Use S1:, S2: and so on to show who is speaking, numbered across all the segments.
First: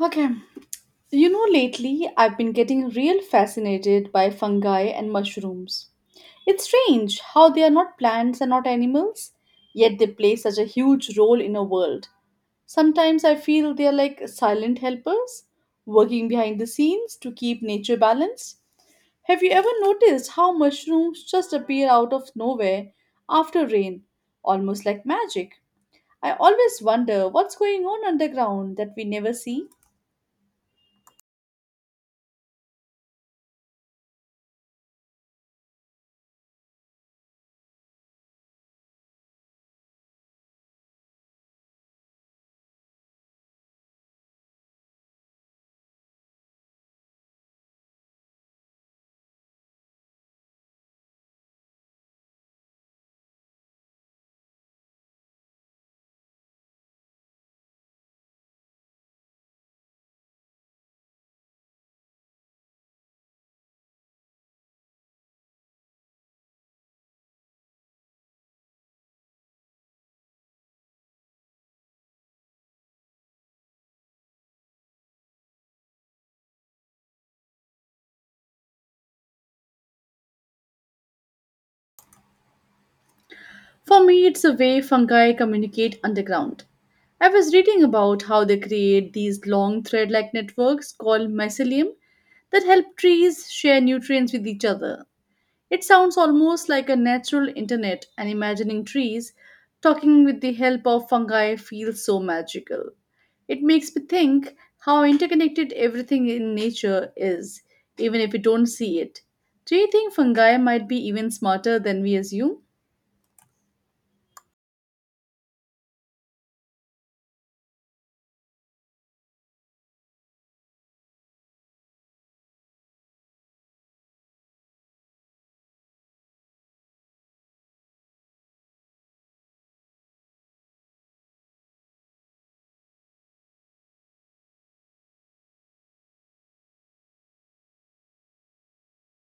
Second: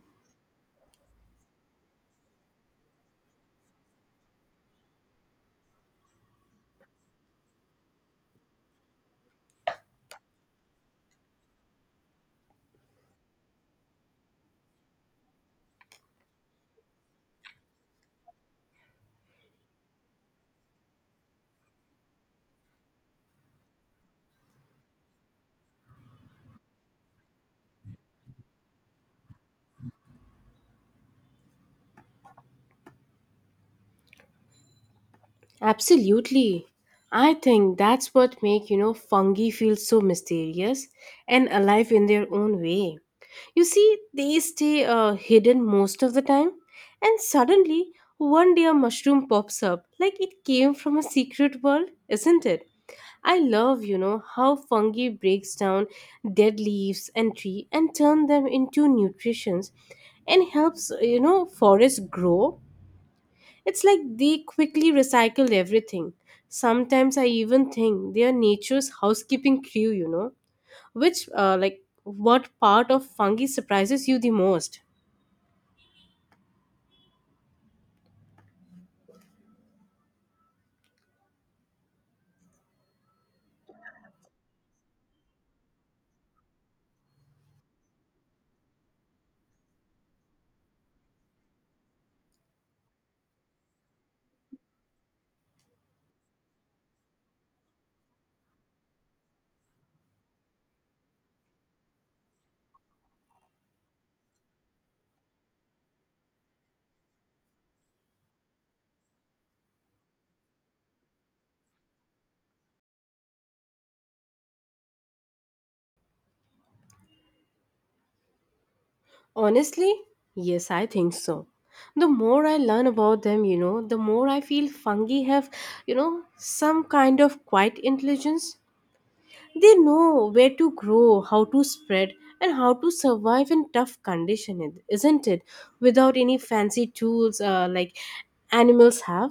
S1: Okay. You know, lately I've been getting real fascinated by fungi and mushrooms. It's strange how they are not plants and not animals, yet they play such a huge role in our world. Sometimes I feel they are like silent helpers, working behind the scenes to keep nature balanced. Have you ever noticed how mushrooms just appear out of nowhere after rain, almost like magic? I always wonder what's going on underground that we never see.
S2: Absolutely. I think that's what make, fungi feel so mysterious and alive in their own way. You see, they stay hidden most of the time and suddenly one day a mushroom pops up like it came from a secret world, isn't it? I love, how fungi breaks down dead leaves and tree and turn them into nutritions and helps forests grow. It's like they quickly recycle everything. Sometimes I even think they are nature's housekeeping crew. Which, what part of fungi surprises you the most?
S1: For me, it's the way fungi communicate underground. I was reading about how they create these long thread like networks called mycelium that help trees share nutrients with each other. It sounds almost like a natural internet, and imagining trees talking with the help of fungi feels so magical. It makes me think how interconnected everything in nature is, even if we don't see it. Do you think fungi might be even smarter than we assume?
S2: Honestly, yes, I think so. The more I learn about them, the more I feel fungi have, some kind of quiet intelligence. They know where to grow, how to spread, and how to survive in tough conditions, isn't it? Without any fancy tools like animals have.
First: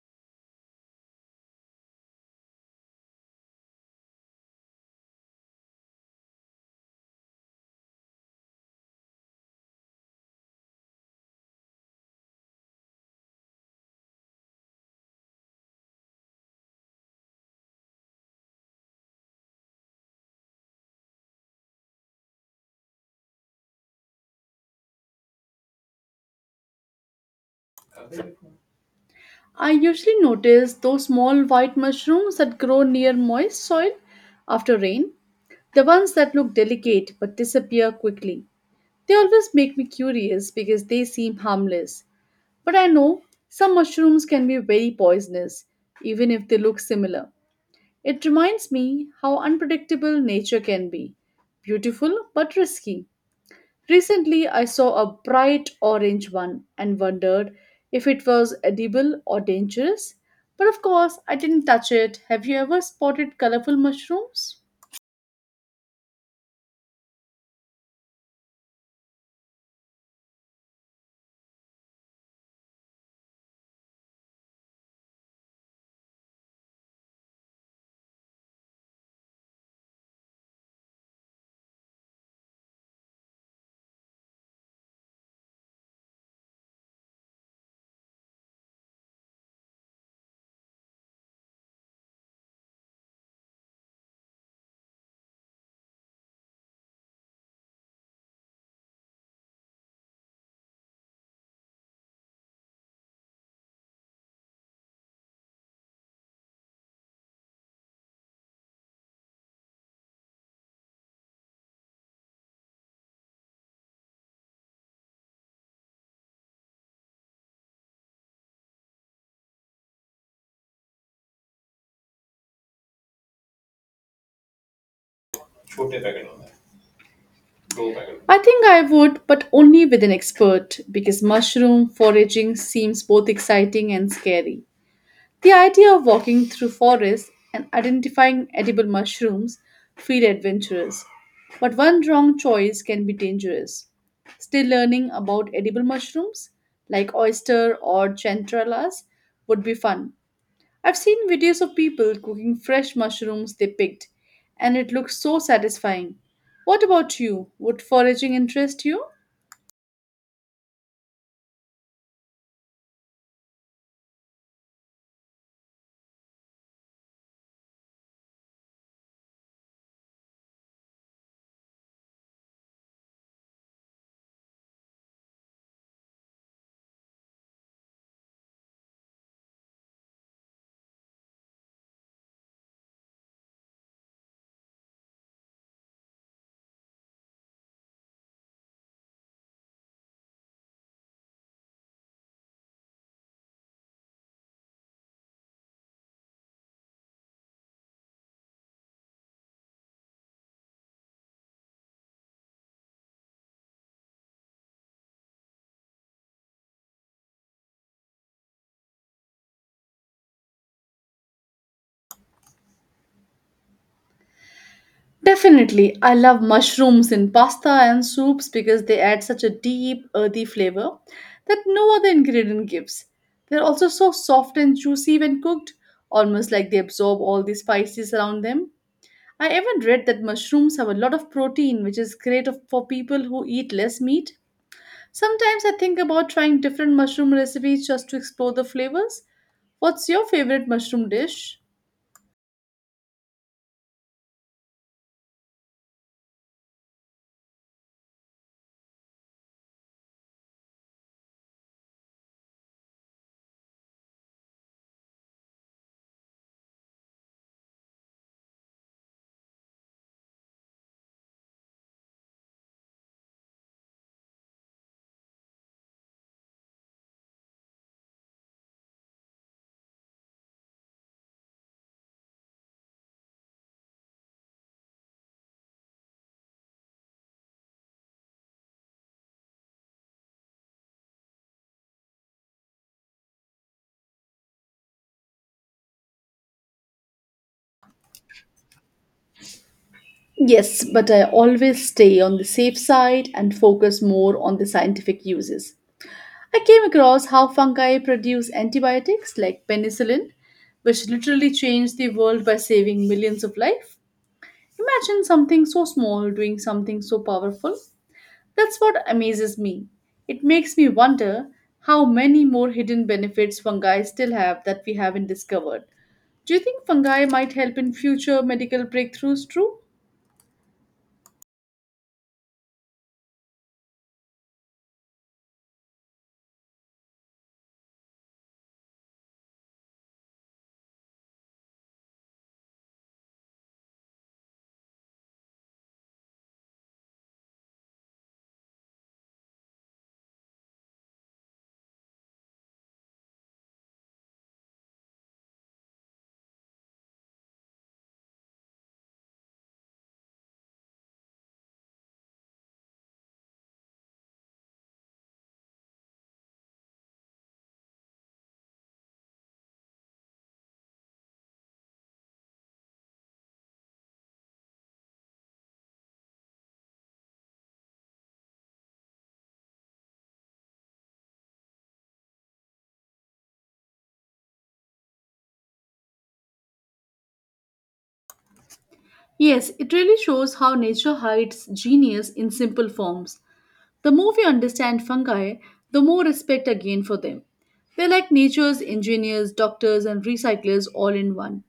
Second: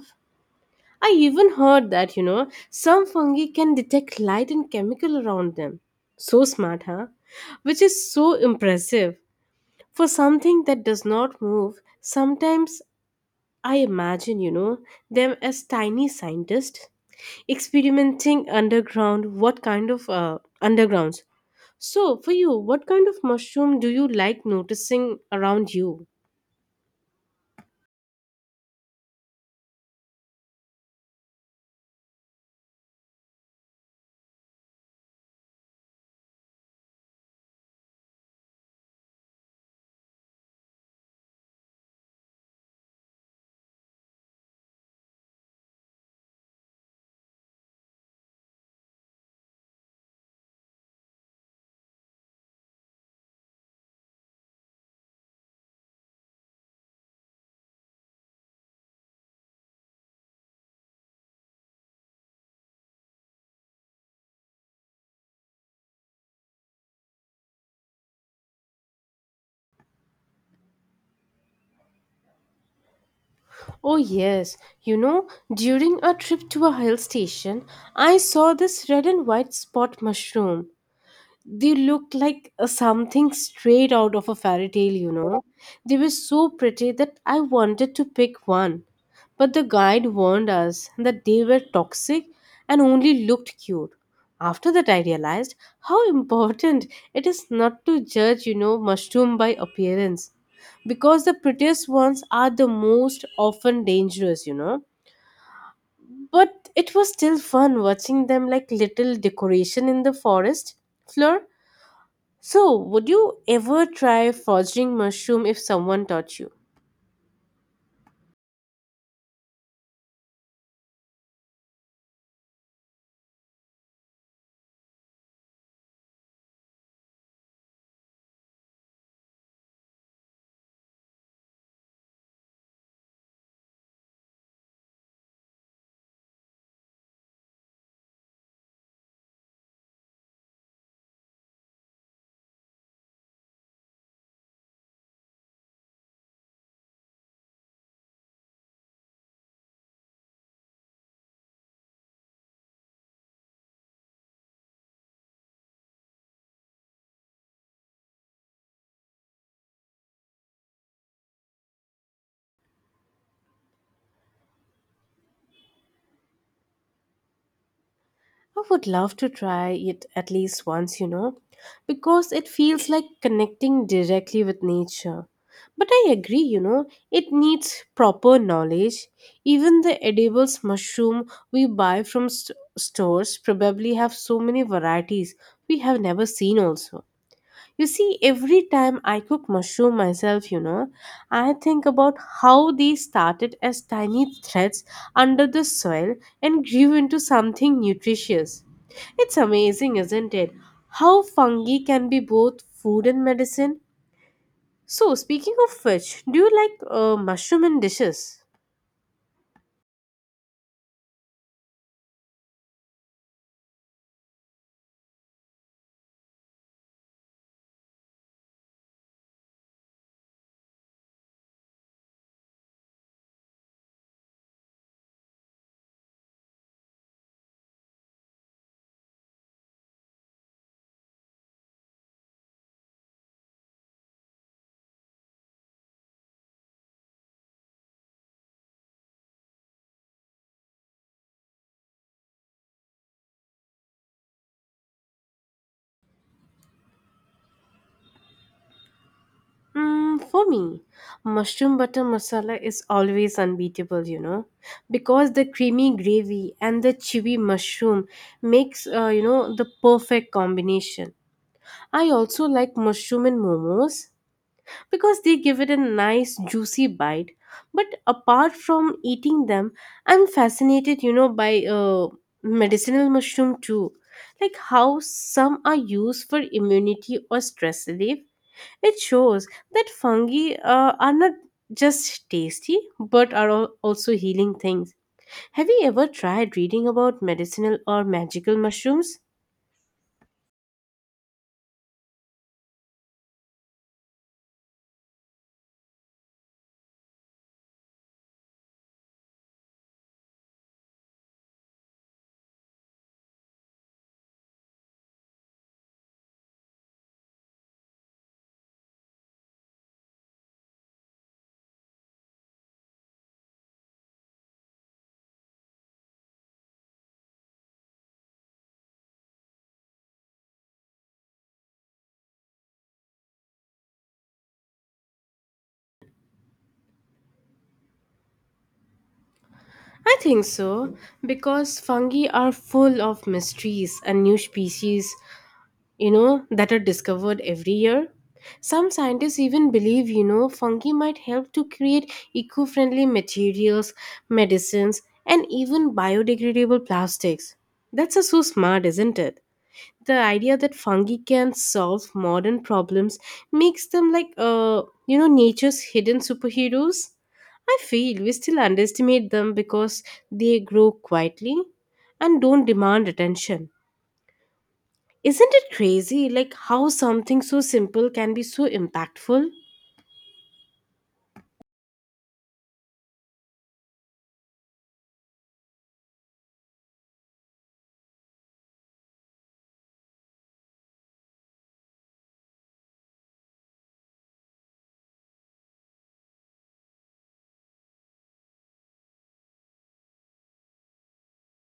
S2: I even heard that, some fungi can detect light and chemical around them. So smart, huh? Which is so impressive. For something that does not move, sometimes I imagine, them as tiny scientists experimenting underground. What kind of underground. So, for you, what kind of mushroom do you like noticing around you?
S1: I usually notice those small white mushrooms that grow near moist soil after rain, the ones that look delicate but disappear quickly. They always make me curious because they seem harmless. But I know some mushrooms can be very poisonous, even if they look similar. It reminds me how unpredictable nature can be beautiful but risky. Recently, I saw a bright orange one and wondered if it was edible or dangerous. But of course, I didn't touch it. Have you ever spotted colorful mushrooms?
S2: Oh, yes. You know, during a trip to a hill station, I saw this red and white spot mushroom. They looked like a something straight out of a fairy tale. They were so pretty that I wanted to pick one. But the guide warned us that they were toxic and only looked cute. After that, I realized how important it is not to judge, mushroom by appearance. Because the prettiest ones are the most often dangerous. But it was still fun watching them like little decoration in the forest floor. So, would you ever try foraging mushroom if someone taught you?
S1: I think I would, but only with an expert because mushroom foraging seems both exciting and scary. The idea of walking through forests and identifying edible mushrooms feel adventurous, but one wrong choice can be dangerous. Still learning about edible mushrooms like oyster or chanterelles would be fun. I've seen videos of people cooking fresh mushrooms they picked and it looks so satisfying. What about you? Would foraging interest you?
S2: I would love to try it at least once, because it feels like connecting directly with nature. But I agree, it needs proper knowledge. Even the edibles mushroom we buy from stores probably have so many varieties we have never seen also. You see, every time I cook mushroom myself, I think about how they started as tiny threads under the soil and grew into something nutritious. It's amazing, isn't it? How fungi can be both food and medicine. So, speaking of which, do you like mushroom in dishes?
S1: Definitely, I love mushrooms in pasta and soups because they add such a deep, earthy flavor that no other ingredient gives. They're also so soft and juicy when cooked, almost like they absorb all the spices around them. I even read that mushrooms have a lot of protein, which is great for people who eat less meat. Sometimes I think about trying different mushroom recipes just to explore the flavors. What's your favorite mushroom dish?
S2: Mm, for me, mushroom butter masala is always unbeatable, because the creamy gravy and the chewy mushroom makes the perfect combination. I also like mushroom in momos because they give it a nice juicy bite. But apart from eating them, I'm fascinated, by medicinal mushroom too, like how some are used for immunity or stress relief. It shows that fungi are not just tasty but are also healing things. Have you ever tried reading about medicinal or magical mushrooms?
S1: Yes, but I always stay on the safe side and focus more on the scientific uses. I came across how fungi produce antibiotics like penicillin, which literally changed the world by saving millions of lives. Imagine something so small doing something so powerful. That's what amazes me. It makes me wonder how many more hidden benefits fungi still have that we haven't discovered. Do you think fungi might help in future medical breakthroughs? True.
S2: I think so because fungi are full of mysteries and new species, that are discovered every year. Some scientists even believe, fungi might help to create eco friendly materials, medicines, and even biodegradable plastics. That's so smart, isn't it? The idea that fungi can solve modern problems makes them like nature's hidden superheroes. I feel we still underestimate them because they grow quietly and don't demand attention. Isn't it crazy like how something so simple can be so impactful?
S1: Yes, it really shows how nature hides genius in simple forms. The more we understand fungi, the more respect I gain for them. They're like nature's engineers, doctors, and recyclers all in one.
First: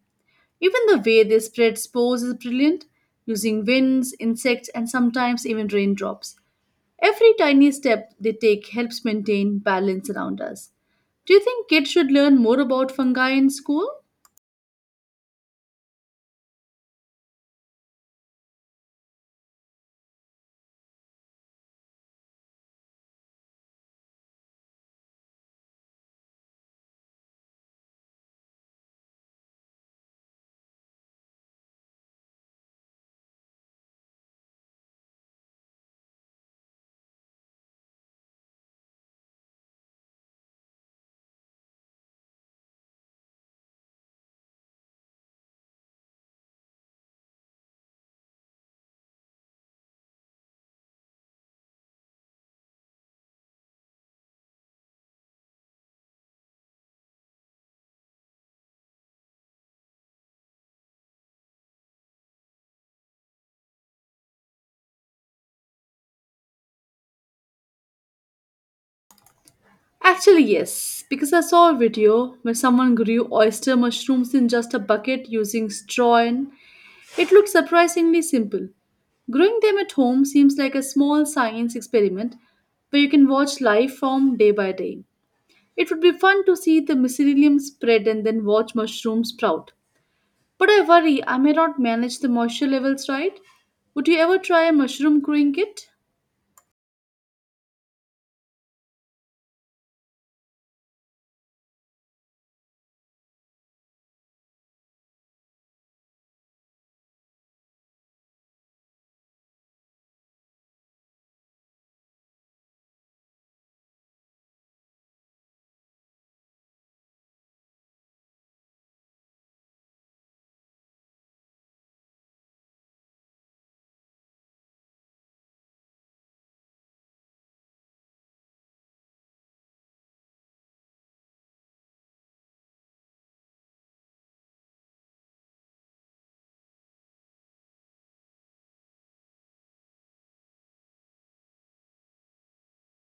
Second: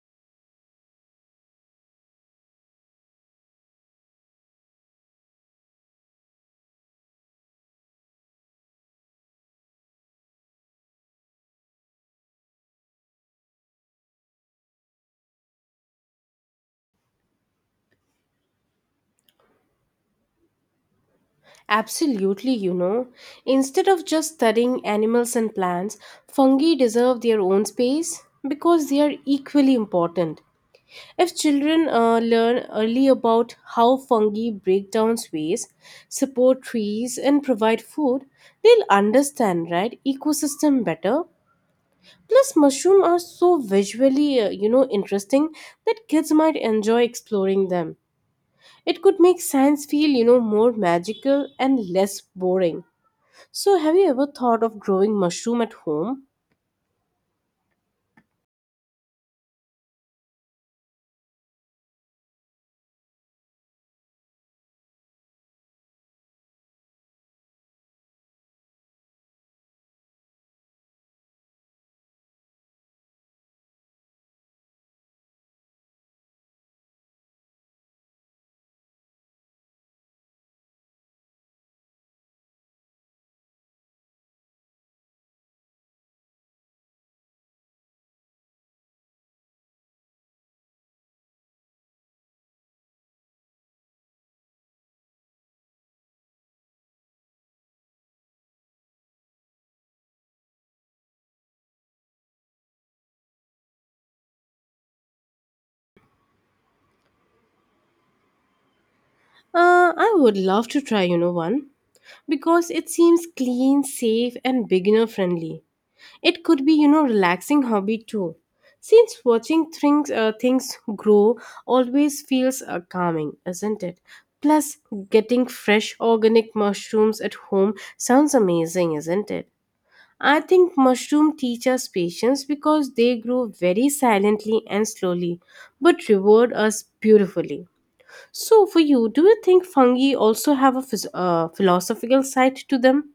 S1: Even the way they spread spores is brilliant, using winds, insects, and sometimes even raindrops. Every tiny step they take helps maintain balance around us. Do you think kids should learn more about fungi in school?
S2: Absolutely, you know. Instead of just studying animals and plants, fungi deserve their own space because they are equally important. If children learn early about how fungi break down waste, support trees, and provide food, they'll understand right ecosystem better. Plus, mushrooms are so visually interesting that kids might enjoy exploring them. It could make science feel, you know, more magical and less boring. So, have you ever thought of growing mushroom at home?
S1: Actually, yes, because I saw a video where someone grew oyster mushrooms in just a bucket using straw, and it looked surprisingly simple. Growing them at home seems like a small science experiment where you can watch life form day by day. It would be fun to see the mycelium spread and then watch mushrooms sprout. But I worry I may not manage the moisture levels right. Would you ever try a mushroom growing kit?
S2: I would love to try, you know, one because it seems clean, safe, and beginner friendly. It could be, relaxing hobby too. Since watching things grow always feels calming, isn't it? Plus, getting fresh organic mushrooms at home sounds amazing, isn't it? I think mushroom teach us patience because they grow very silently and slowly, but reward us beautifully. So, for you, do you think fungi also have a philosophical side to them?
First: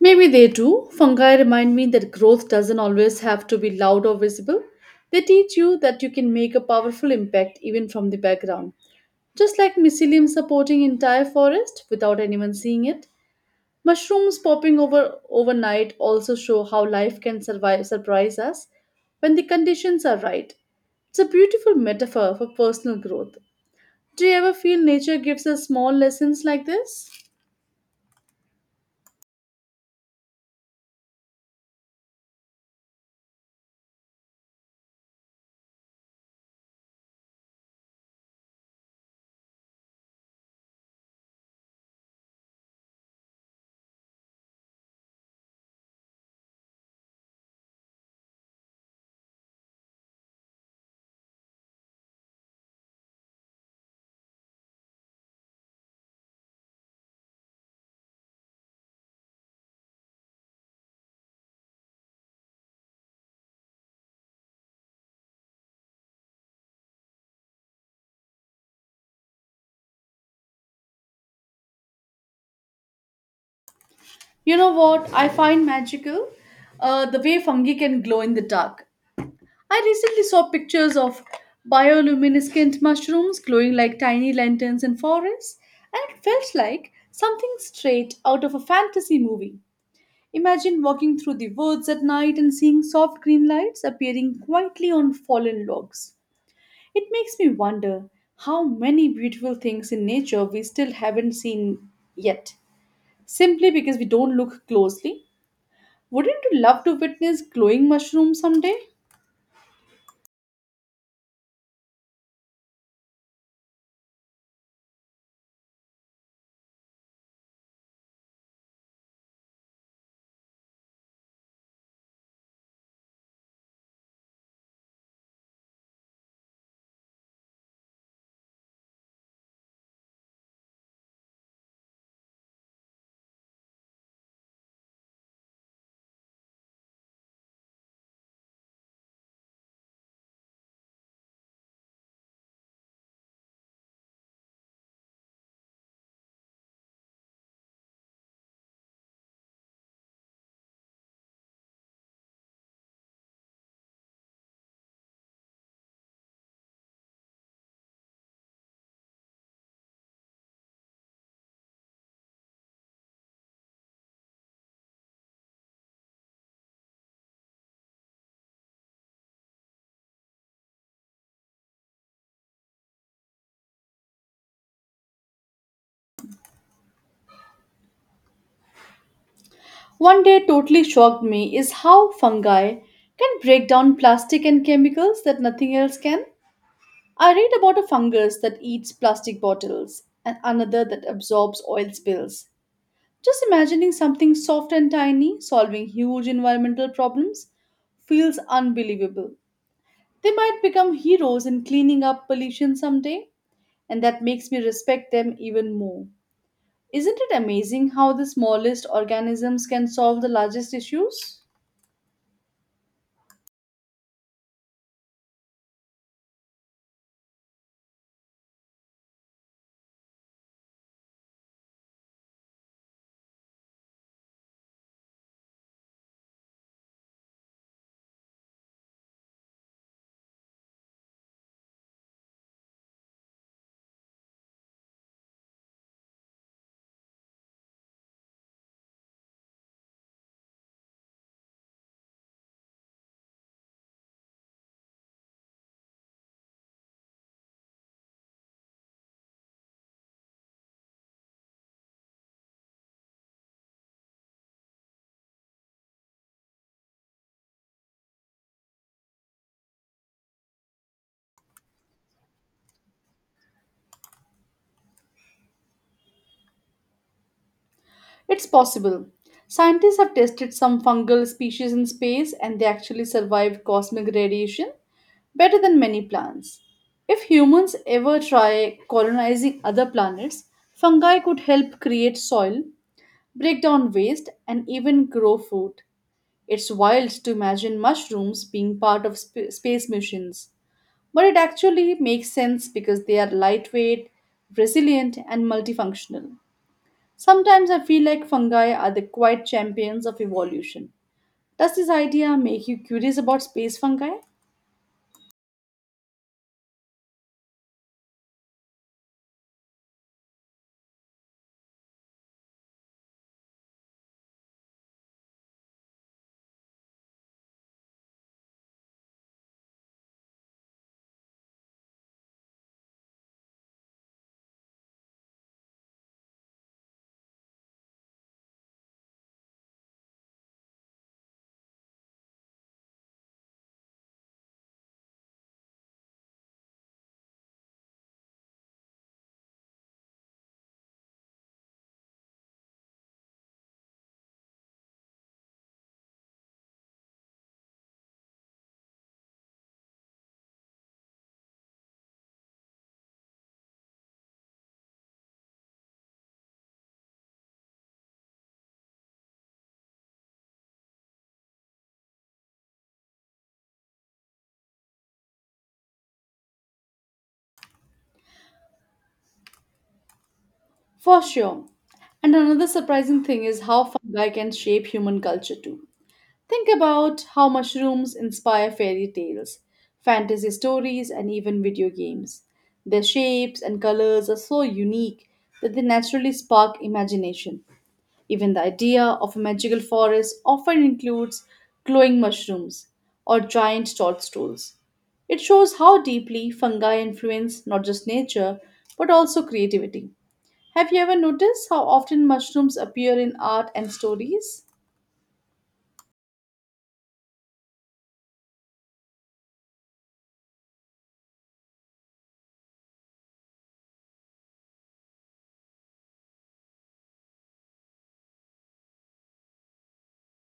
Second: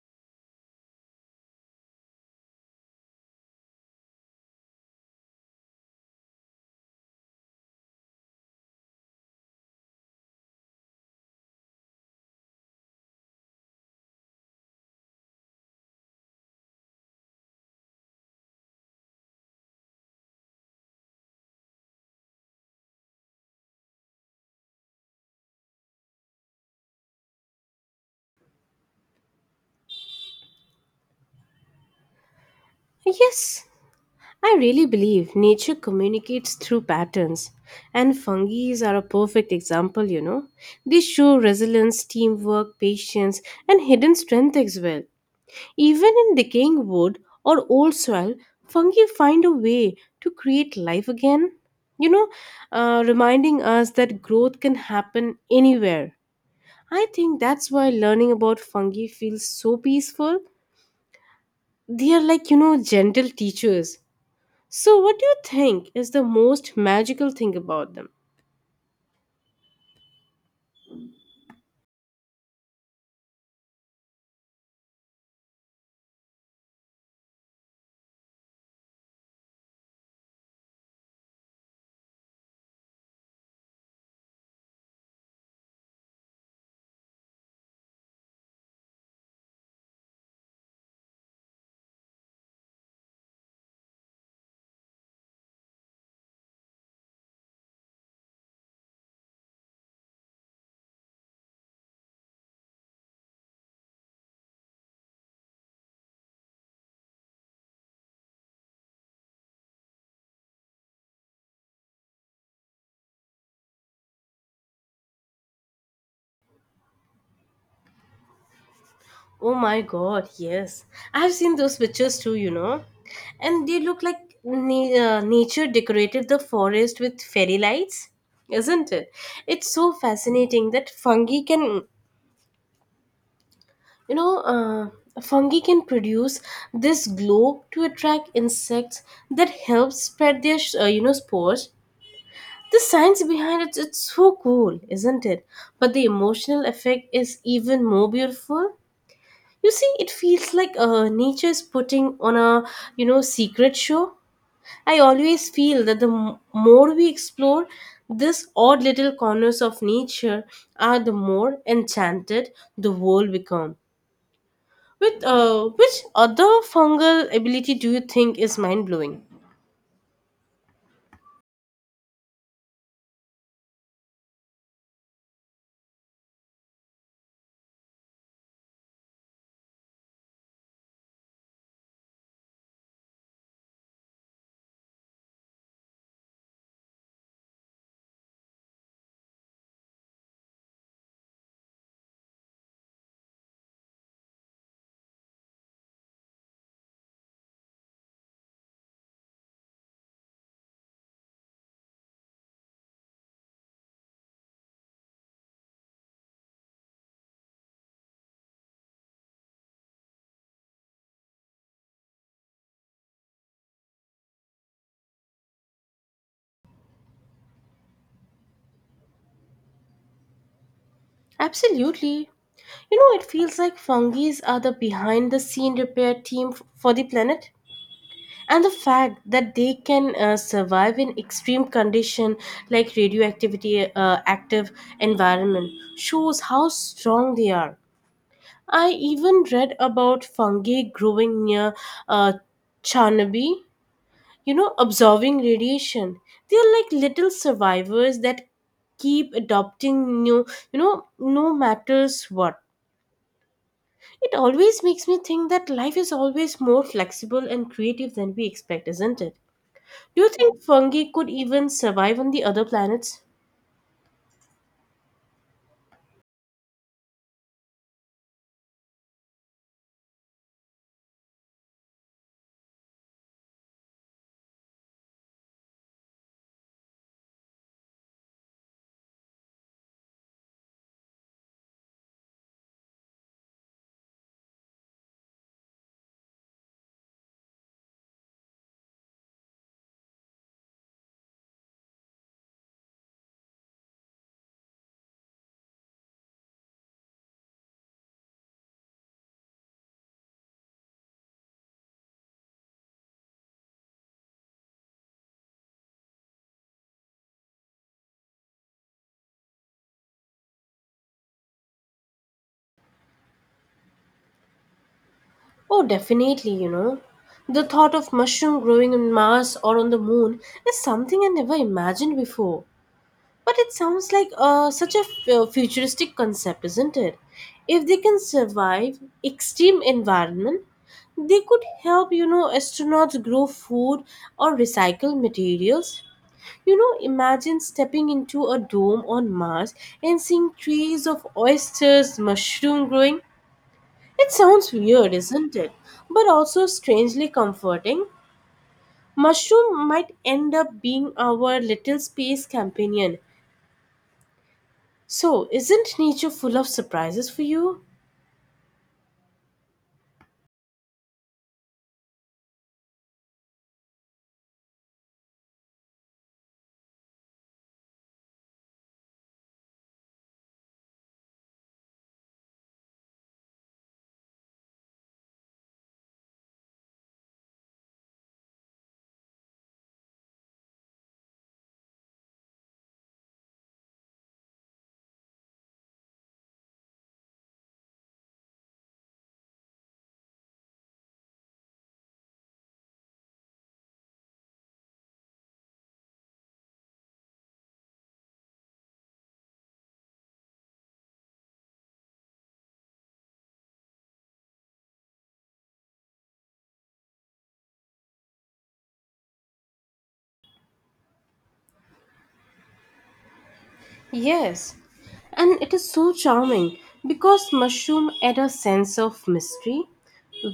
S1: Maybe they do. Fungi remind me that growth doesn't always have to be loud or visible. They teach you that you can make a powerful impact even from the background. Just like mycelium supporting entire forest without anyone seeing it. Mushrooms popping over overnight also show how life can survive surprise us when the conditions are right. It's a beautiful metaphor for personal growth. Do you ever feel nature gives us small lessons like this?
S2: Yes, I really believe nature communicates through patterns, and fungi are a perfect example, you know. They show resilience, teamwork, patience, and hidden strength as well. Even in decaying wood or old soil, fungi find a way to create life again, you know, reminding us that growth can happen anywhere. I think that's why learning about fungi feels so peaceful. They are like, gentle teachers. So, what do you think is the most magical thing about them?
S1: You know what I find magical? The way fungi can glow in the dark. I recently saw pictures of bioluminescent mushrooms glowing like tiny lanterns in forests, and it felt like something straight out of a fantasy movie. Imagine walking through the woods at night and seeing soft green lights appearing quietly on fallen logs. It makes me wonder how many beautiful things in nature we still haven't seen yet, simply because we don't look closely. Wouldn't you love to witness glowing mushrooms someday?
S2: Oh my god, yes. I've seen those pictures too, you know. And they look like nature decorated the forest with fairy lights, isn't it? It's so fascinating that fungi can produce this glow to attract insects that help spread their spores. The science behind it, it's so cool, isn't it? But the emotional effect is even more beautiful. You see, it feels like nature is putting on a, secret show. I always feel that more we explore this odd little corners of nature, are the more enchanted the world become. With which other fungal ability do you think is mind blowing?
S1: One day totally shocked me is how fungi can break down plastic and chemicals that nothing else can. I read about a fungus that eats plastic bottles and another that absorbs oil spills. Just imagining something soft and tiny solving huge environmental problems feels unbelievable. They might become heroes in cleaning up pollution someday, and that makes me respect them even more. Isn't it amazing how the smallest organisms can solve the largest issues?
S2: Absolutely. You know, it feels like fungi are the behind the scene repair team for the planet. And the fact that they can survive in extreme condition like radioactivity active environment shows how strong they are. I even read about fungi growing near uh, Chernobyl, you know, absorbing radiation. They are like little survivors that keep adopting new, you know, no matters what. It always makes me think that life is always more flexible and creative than we expect, isn't it? Do you think fungi could even survive on the other planets?
S1: It's possible. Scientists have tested some fungal species in space and they actually survived cosmic radiation better than many plants. If humans ever try colonizing other planets, fungi could help create soil, break down waste, and even grow food. It's wild to imagine mushrooms being part of space missions. But it actually makes sense because they are lightweight, resilient, and multifunctional. Sometimes I feel like fungi are the quiet champions of evolution. Does this idea make you curious about space fungi?
S2: Oh, definitely, you know. The thought of mushroom growing on Mars or on the moon is something I never imagined before. But it sounds like such a futuristic concept, isn't it? If they can survive extreme environment, they could help, astronauts grow food or recycle materials. You know, imagine stepping into a dome on Mars and seeing trees of oysters, mushroom growing. It sounds weird, isn't it? But also strangely comforting. Mushroom might end up being our little space companion. So, isn't nature full of surprises for you?
S1: For sure. And another surprising thing is how fungi can shape human culture too. Think about how mushrooms inspire fairy tales, fantasy stories, and even video games. Their shapes and colors are so unique that they naturally spark imagination. Even the idea of a magical forest often includes glowing mushrooms or giant toadstools. It shows how deeply fungi influence not just nature but also creativity. Have you ever noticed how often mushrooms appear in art and stories?
S2: Yes, and it is so charming because mushroom add a sense of mystery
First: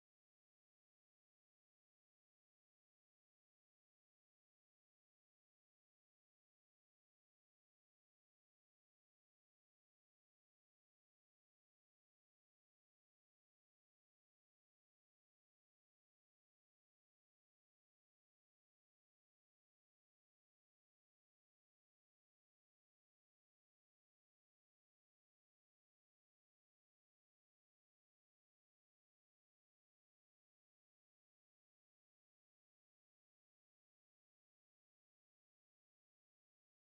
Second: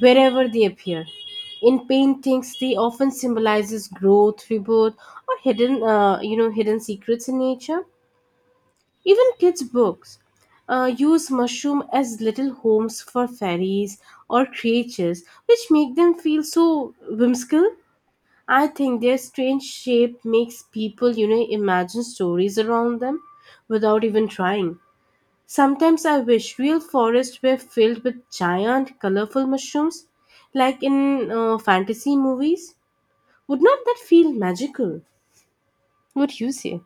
S2: wherever they appear. In paintings, they often symbolizes growth, rebirth, or hidden, hidden secrets in nature. Even kids' books use mushroom as little homes for fairies or creatures, which make them feel so whimsical. I think their strange shape makes people, imagine stories around them without even trying. Sometimes I wish real forests were filled with giant, colorful mushrooms, like in fantasy movies. Would not that feel magical? What you say?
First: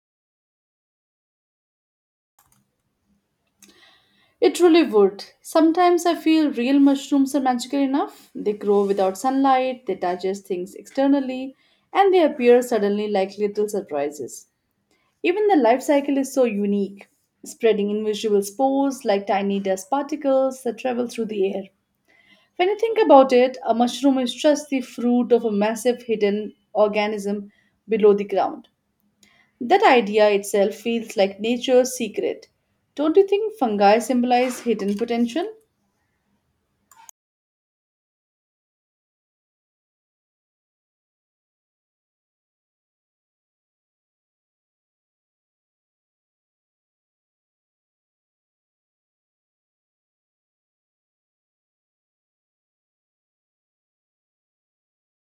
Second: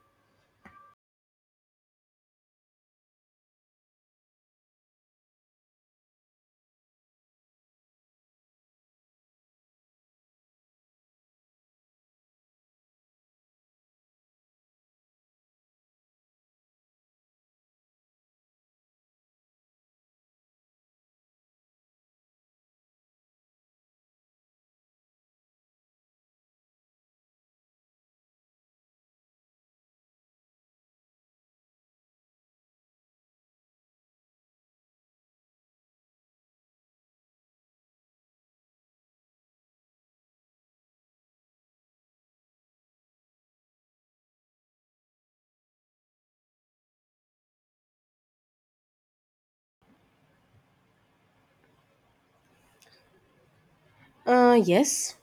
S1: It truly would. Sometimes I feel real mushrooms are magical enough. They grow without sunlight, they digest things externally, and they appear suddenly like little surprises. Even the life cycle is so unique, spreading invisible spores like tiny dust particles that travel through the air. When you think about it, a mushroom is just the fruit of a massive hidden organism below the ground. That idea itself feels like nature's secret. Don't you think fungi symbolize hidden potential?
S2: Yes.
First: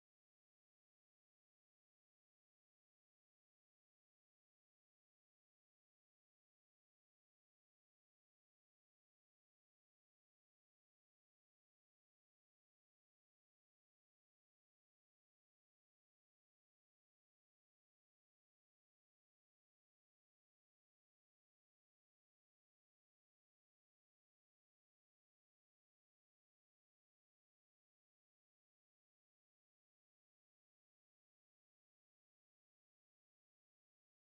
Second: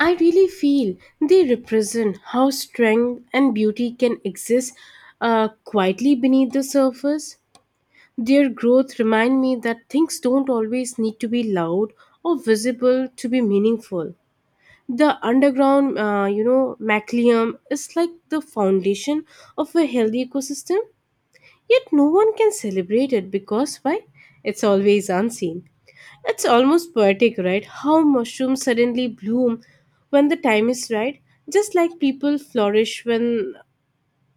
S2: I really feel they represent how strength and beauty can exist quietly beneath the surface. Their growth remind me that things don't always need to be loud or visible to be meaningful. The underground, mycelium is like the foundation of a healthy ecosystem. Yet no one can celebrate it because why? It's always unseen. It's almost poetic, right? How mushrooms suddenly bloom when the time is right, just like people flourish when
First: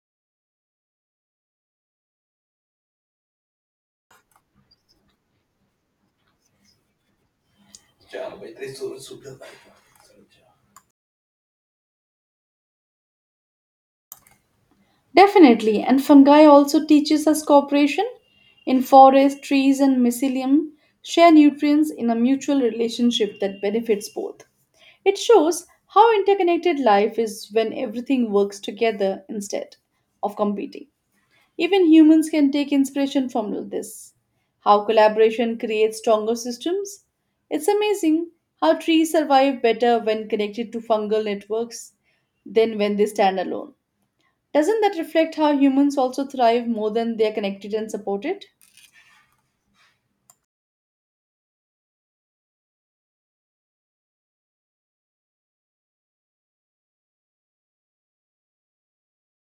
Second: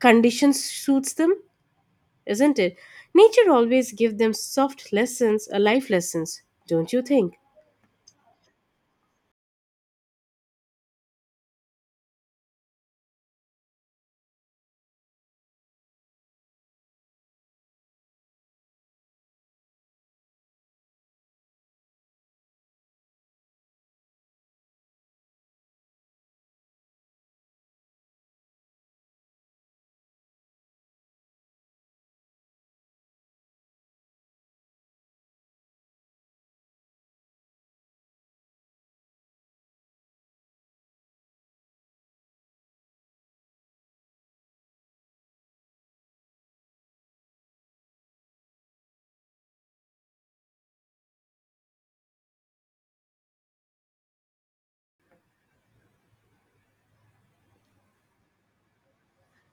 S2: conditions suits them, isn't it? Nature always gives them soft lessons, life lessons, don't you think?
S1: Definitely, and fungi also teaches us cooperation. In forests, trees and mycelium share nutrients in a mutual relationship that benefits both. It shows how interconnected life is when everything works together instead of competing. Even humans can take inspiration from this. How collaboration creates stronger systems. It's amazing how trees survive better when connected to fungal networks than when they stand alone. Doesn't that reflect how humans also thrive more than they are connected and supported?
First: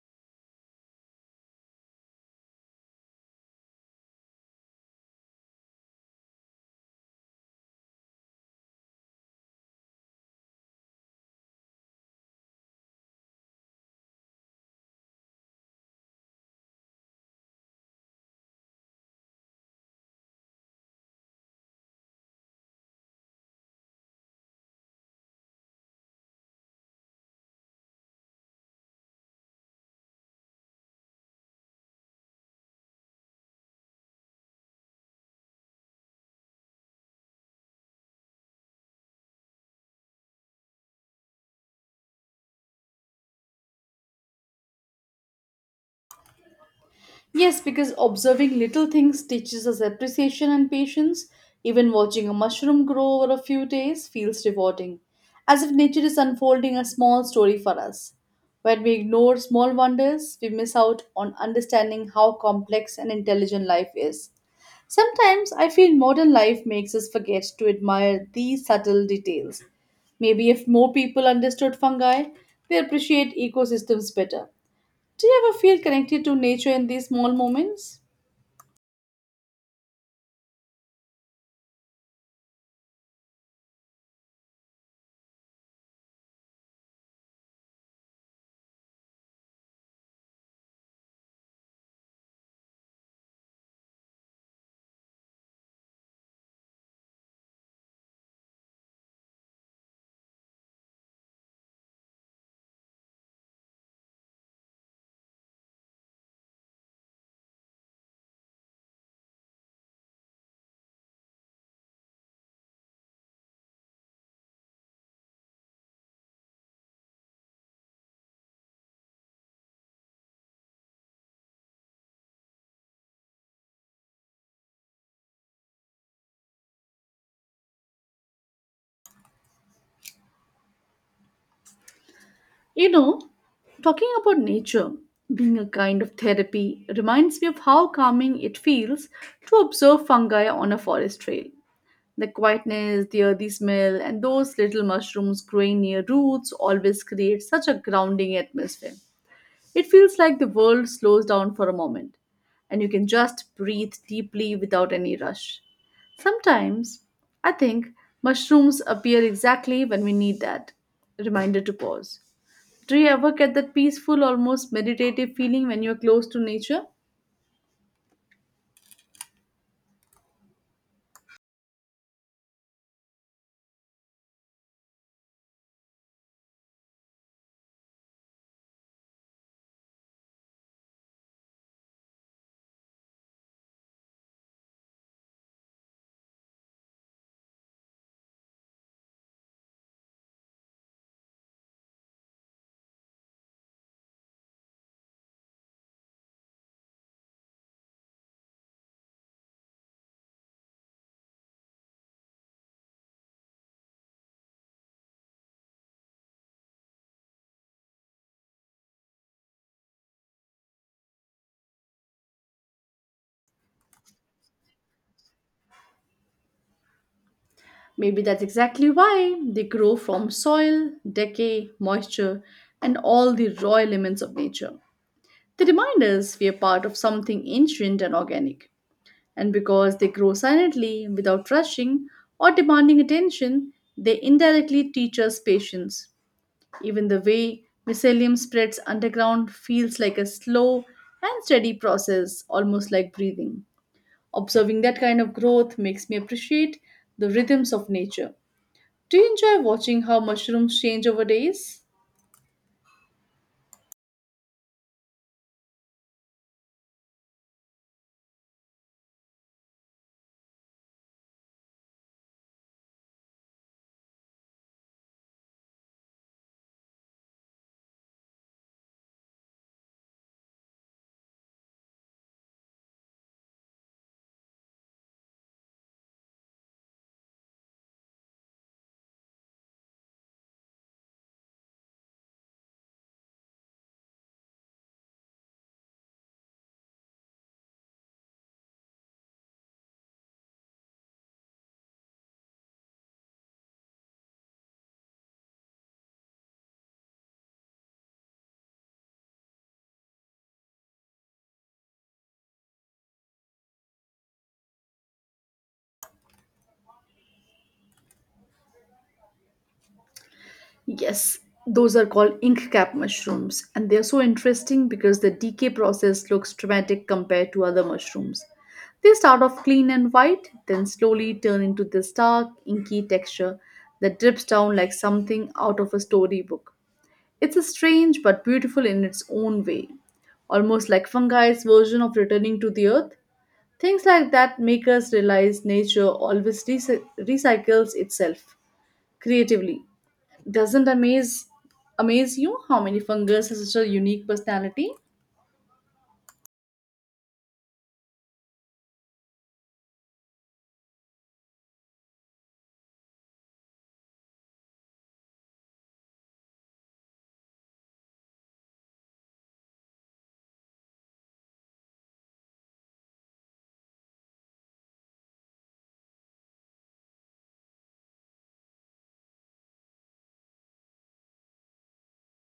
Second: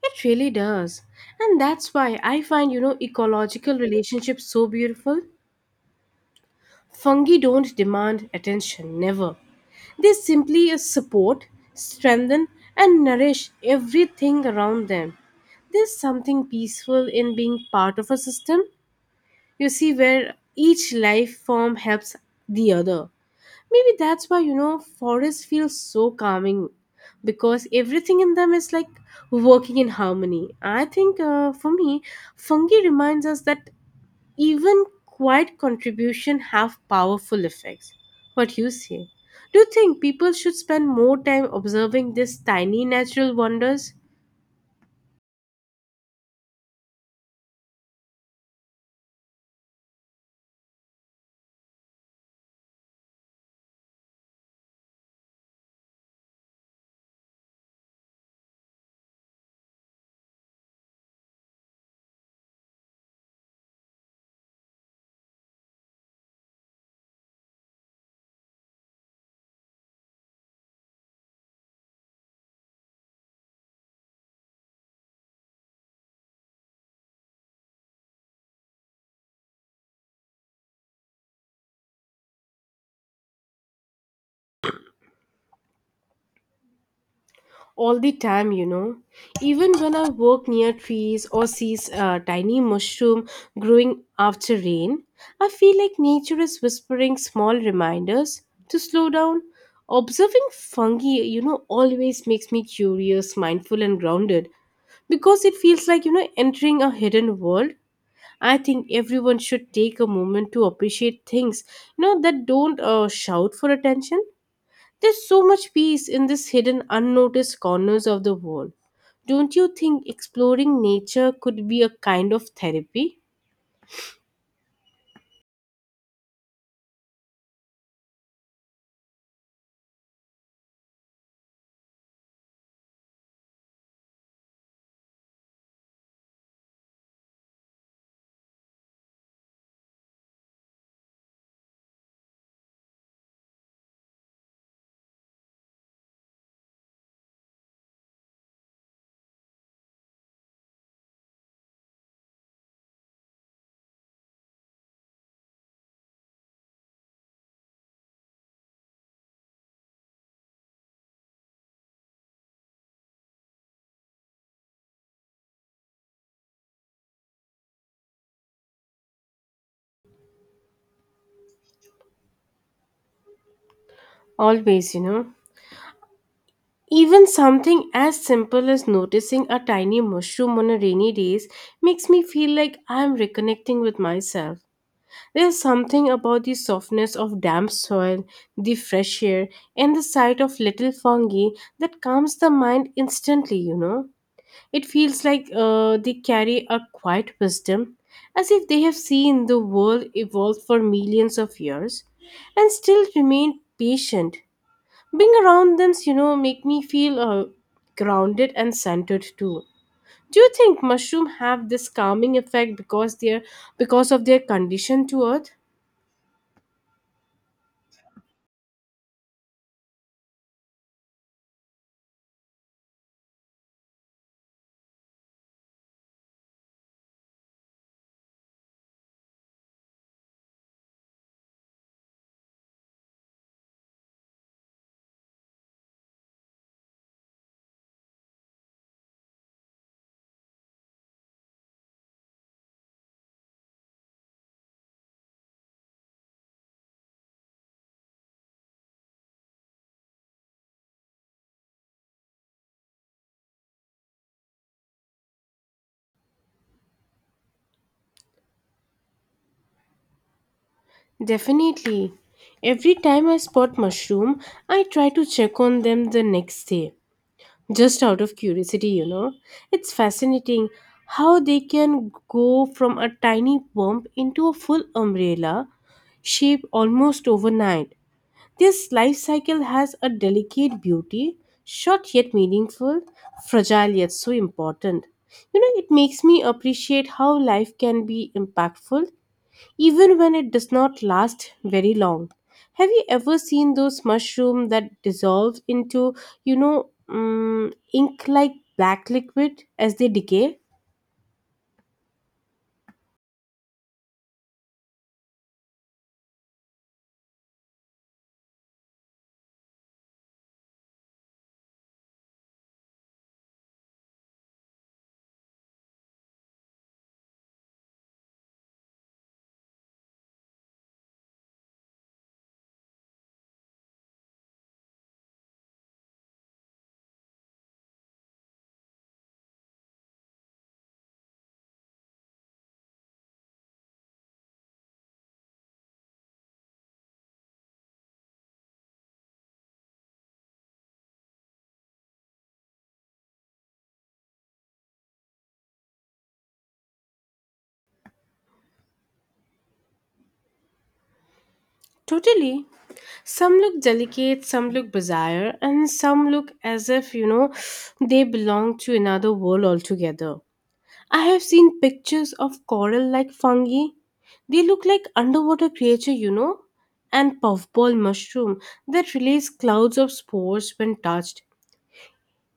S2: It really does. And that's why I find, ecological relationships so beautiful. Fungi don't demand attention, never. They simply support, strengthen, and nourish everything around them. There's something peaceful in being part of a system, you see, where each life form helps the other. Maybe that's why, forests feel so calming because everything in them is like working in harmony. I think for me, fungi reminds us that even quiet contribution have powerful effects. What you say? Do you think people should spend more time observing these tiny natural wonders?
S1: Yes, because observing little things teaches us appreciation and patience. Even watching a mushroom grow over a few days feels rewarding, as if nature is unfolding a small story for us. When we ignore small wonders, we miss out on understanding how complex and intelligent life is. Sometimes I feel modern life makes us forget to admire these subtle details. Maybe if more people understood fungi, they appreciate ecosystems better. Do you ever feel connected to nature in these small moments?
S2: All the time, you know. Even when I walk near trees or see a tiny mushroom growing after rain, I feel like nature is whispering small reminders to slow down. Observing fungi, you know, always makes me curious, mindful and grounded because it feels like, you know, entering a hidden world. I think everyone should take a moment to appreciate things, that don't shout for attention. There's so much peace in these hidden, unnoticed corners of the world. Don't you think exploring nature could be a kind of therapy?
S1: You know, talking about nature being a kind of therapy reminds me of how calming it feels to observe fungi on a forest trail. The quietness, the earthy smell, and those little mushrooms growing near roots always create such a grounding atmosphere. It feels like the world slows down for a moment and you can just breathe deeply without any rush. Sometimes I think mushrooms appear exactly when we need that reminder to pause. Do you ever get that peaceful, almost meditative feeling when you're close to nature?
S2: Always, you know. Even something as simple as noticing a tiny mushroom on a rainy day makes me feel like I am reconnecting with myself. There's something about the softness of damp soil, the fresh air, and the sight of little fungi that calms the mind instantly, you know. It feels like they carry a quiet wisdom, as if they have seen the world evolve for millions of years and still remain patient. Being around them, make me feel grounded and centered too. Do you think mushroom have this calming effect because they're because of their condition to earth?
S1: Maybe that's exactly why they grow from soil, decay, moisture, and all the raw elements of nature. They remind us we are part of something ancient and organic. And because they grow silently, without rushing or demanding attention, they indirectly teach us patience. Even the way mycelium spreads underground feels like a slow and steady process, almost like breathing. Observing that kind of growth makes me appreciate the rhythms of nature. Do you enjoy watching how mushrooms change over days?
S2: Definitely. Every time I spot mushroom, I try to check on them the next day. Just out of curiosity, you know. It's fascinating how they can go from a tiny bump into a full umbrella shape almost overnight. This life cycle has a delicate beauty, short yet meaningful, fragile yet so important. You know, it makes me appreciate how life can be impactful even when it does not last very long. Have you ever seen those mushrooms that dissolve into, ink like black liquid as they decay?
S1: Yes, those are called ink cap mushrooms, and they are so interesting because the decay process looks dramatic compared to other mushrooms. They start off clean and white, then slowly turn into this dark, inky texture that drips down like something out of a storybook. It's a strange but beautiful in its own way, almost like fungi's version of returning to the earth. Things like that make us realize nature always recycles itself creatively. Doesn't amaze you how many fungus has such a unique personality?
S2: Totally. Some look delicate, some look bizarre, and some look as if, they belong to another world altogether. I have seen pictures of coral like fungi. They look like underwater creature, you know, and puffball mushroom that release clouds of spores when touched.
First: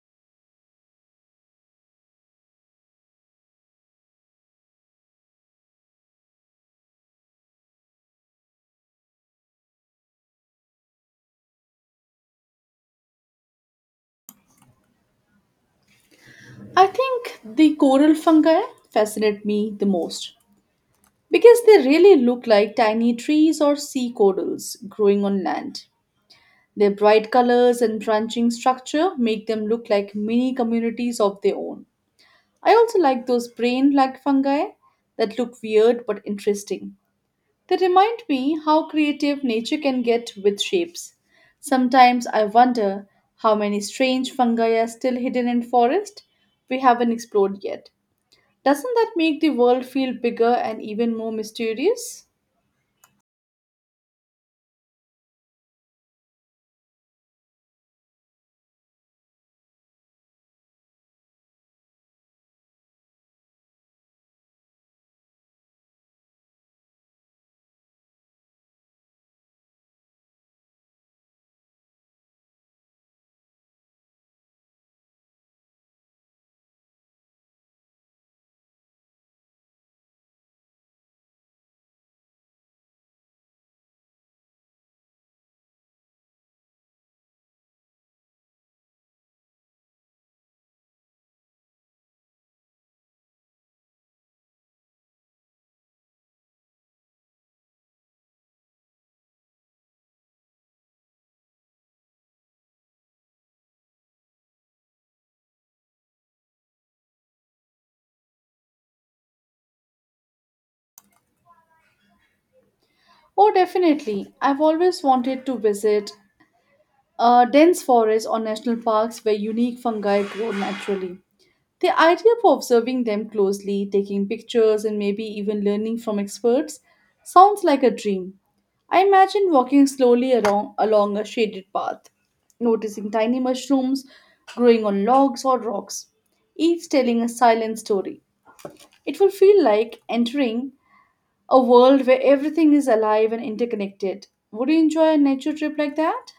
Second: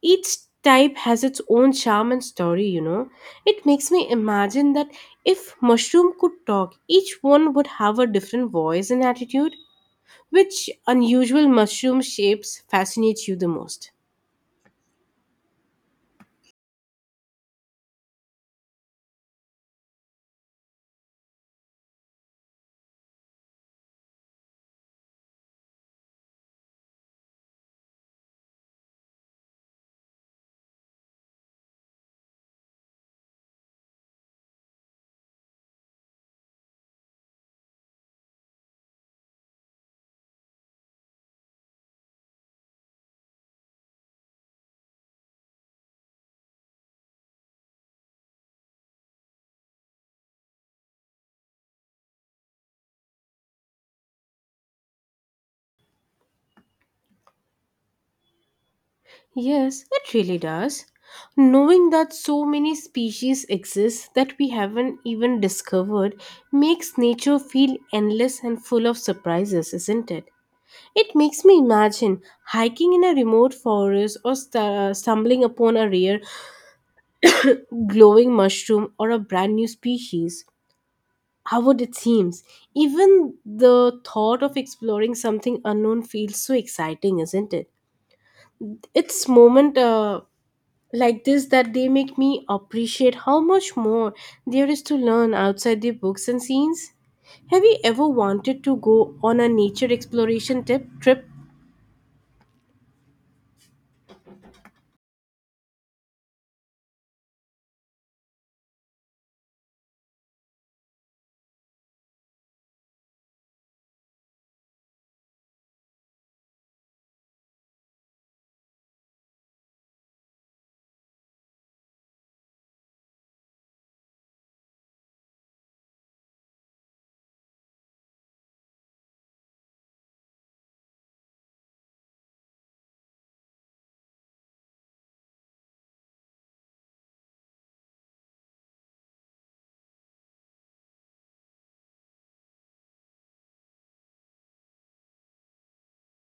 S2: Each type has its own charm and story, you know. It makes me imagine that if mushroom could talk, each one would have a different voice and attitude. Which unusual mushroom shapes fascinate you the most?
S1: I think the coral fungi fascinate me the most because they really look like tiny trees or sea corals growing on land. Their bright colors and branching structure make them look like mini communities of their own. I also like those brain like fungi that look weird but interesting. They remind me how creative nature can get with shapes. Sometimes I wonder how many strange fungi are still hidden in forest we haven't explored yet. Doesn't that make the world feel bigger and even more mysterious?
S2: Yes, it really does. Knowing that so many species exist that we haven't even discovered makes nature feel endless and full of surprises, isn't it? It makes me imagine hiking in a remote forest or stumbling upon a rare glowing mushroom or a brand new species. How would it seems? Even the thought of exploring something unknown feels so exciting, isn't it? It's moment like this that they make me appreciate how much more there is to learn outside the books and scenes. Have you ever wanted to go on a nature exploration tip trip
S1: Oh, definitely. I've always wanted to visit a dense forest or national parks where unique fungi grow naturally. The idea of observing them closely, taking pictures, and maybe even learning from experts sounds like a dream. I imagine walking slowly along a shaded path, noticing tiny mushrooms growing on logs or rocks, each telling a silent story. It will feel like entering a world where everything is alive and interconnected. Would you enjoy a nature trip like that?